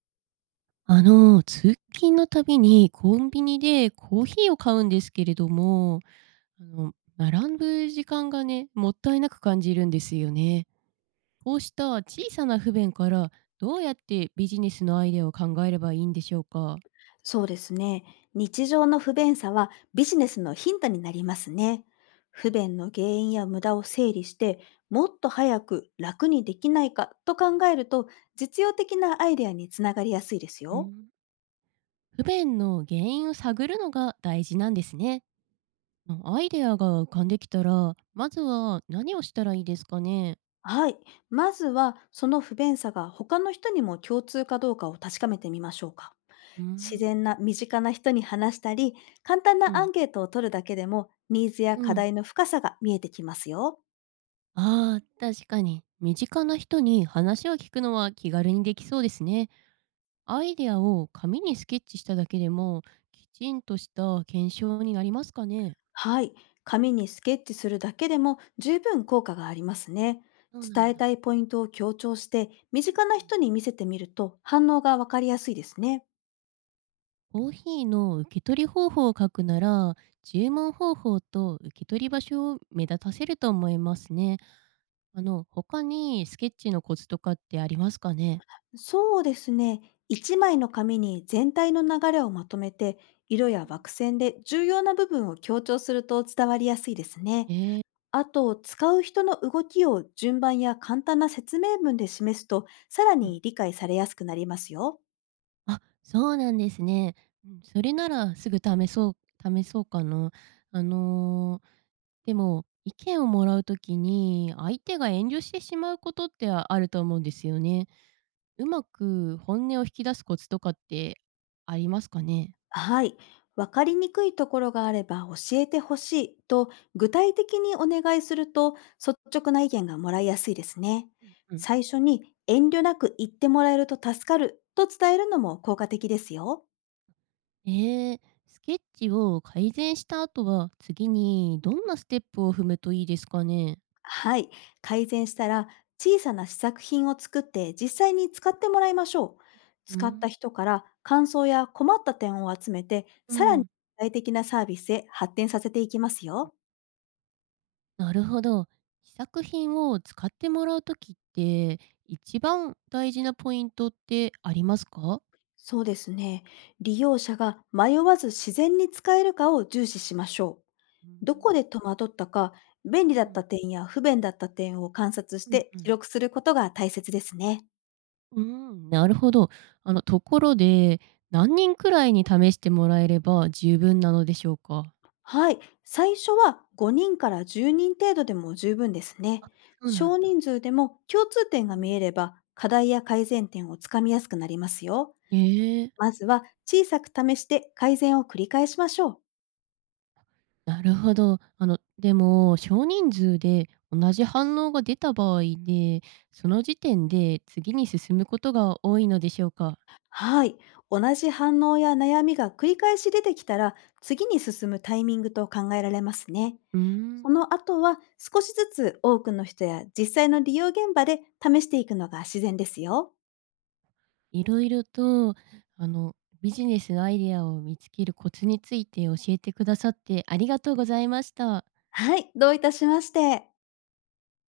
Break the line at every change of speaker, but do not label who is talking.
通勤のたびにコンビニでコーヒーを買うんですけれども、あの、並ぶ時間がね、もったいなく感じるんですよね。こうした小さな不便から、どうやってビジネスのアイデアを考えればいいんでしょうか？
そうですね。日常の不便さはビジネスのヒントになりますね。不便の原因や無駄を整理して、もっと早く楽にできないかと考えると、実用的なアイデアにつながりやすいです
う
よ。
ん、不便の原因を探るのが大事なんですね。アイデアが浮かんできたら、まずは何をしたらいいですかね？
はい。まずは、その不便さが他の人にも共通かどうかを確かめてみましょうか。
う
自
ん、
然な身近な人に話したり、簡単
う
なア
ん、
ンケートを取るだけでも、ニーズや
う
課
ん。
題の深さが見えてきますよ。
ああ、確かに。身近な人に話を聞くのは気軽にできそうですね。アイデアを紙にスケッチしただけでも、きちんとした検証になりますかね？
はい。紙にスケッチするだけでも十分効果がありますね。
そうな
伝
ん
え
だ。
たいポイントを強調して、身
うん
近な
うん、
人に見せてみると反応がわかりやすいですね。
コーヒーの受け取り方法を書くなら、注文方法と受け取り場所を目立たせると思いますね。他にスケッチのコツとかってありますかね？
そうですね。一枚の紙に全体の流れをまとめて、色
う
や
ん、
枠線で重要な部分を強調すると伝わりやすいですね。
えー
あと、使う人の動きを順番や簡単な説明文で示すと、さら
うん、
に理解されやすくなりますよ。
あ、そうなんですね。うん、それならすぐ試そうかな。あの、でも、意見をもらう時に、相手が遠慮してしまうことってあると思うんですよね。うまく本音を引き出すコツとかってありますかね？
はい。わかりにくいところがあれば教えてほしいと具体的にお願いすると、率直な意見がもらいやすいですね。
うんうん。
最初に遠慮なく言ってもらえると助かると伝えるのも効果的ですよ。
ええ、スケッチを改善した後は、次にどんなステップを踏むといいですかね？
はい。改善したら、小さな試作品を作って実際に使ってもらいましょう。
う
使った
ん。
人から感想や困った点を集めて、
う
さらに
ん。
具体的なサービスへ発展させていきますよ。
なるほど。試作品を使ってもらうときって、一番大事なポイントってありますか？
そうですね。利用者が迷わず自然に使えるかを重視しましょう。
うー
どこ
ん。
で戸惑ったか、
う
便利だっ
ん。
た点や不便だった点を観察し
うん
て
う
記
ん。
録することが大切ですね。
うーん、なるほど。ところで、何人くらいに試してもらえれば十分なのでしょうか？
はい。最初は5人から10人程度でも十分ですね。
そうなん
少
だ。
人数でも共通
う
点が見
ん。
えれば、課題や改善点をつかみやすくなりますよ。
ええ、
まずは小さく試して改善を繰り返しましょう。
なるほど。でも、少人数で同じ反応が出た場合で、その時点で次に進むことが多いのでしょうか？
はい。同じ反応や悩みが繰り返し出てきたら、次に進むタイミングと考えられますね。
うーん。
その後は少しずつ多くの人や実際の利用現場で試していくのが自然ですよ。
いろいろと、あの、ビジネスのアイデアを見つけるコツについて教えてくださってありがとうございました。
はい。どういたしまして。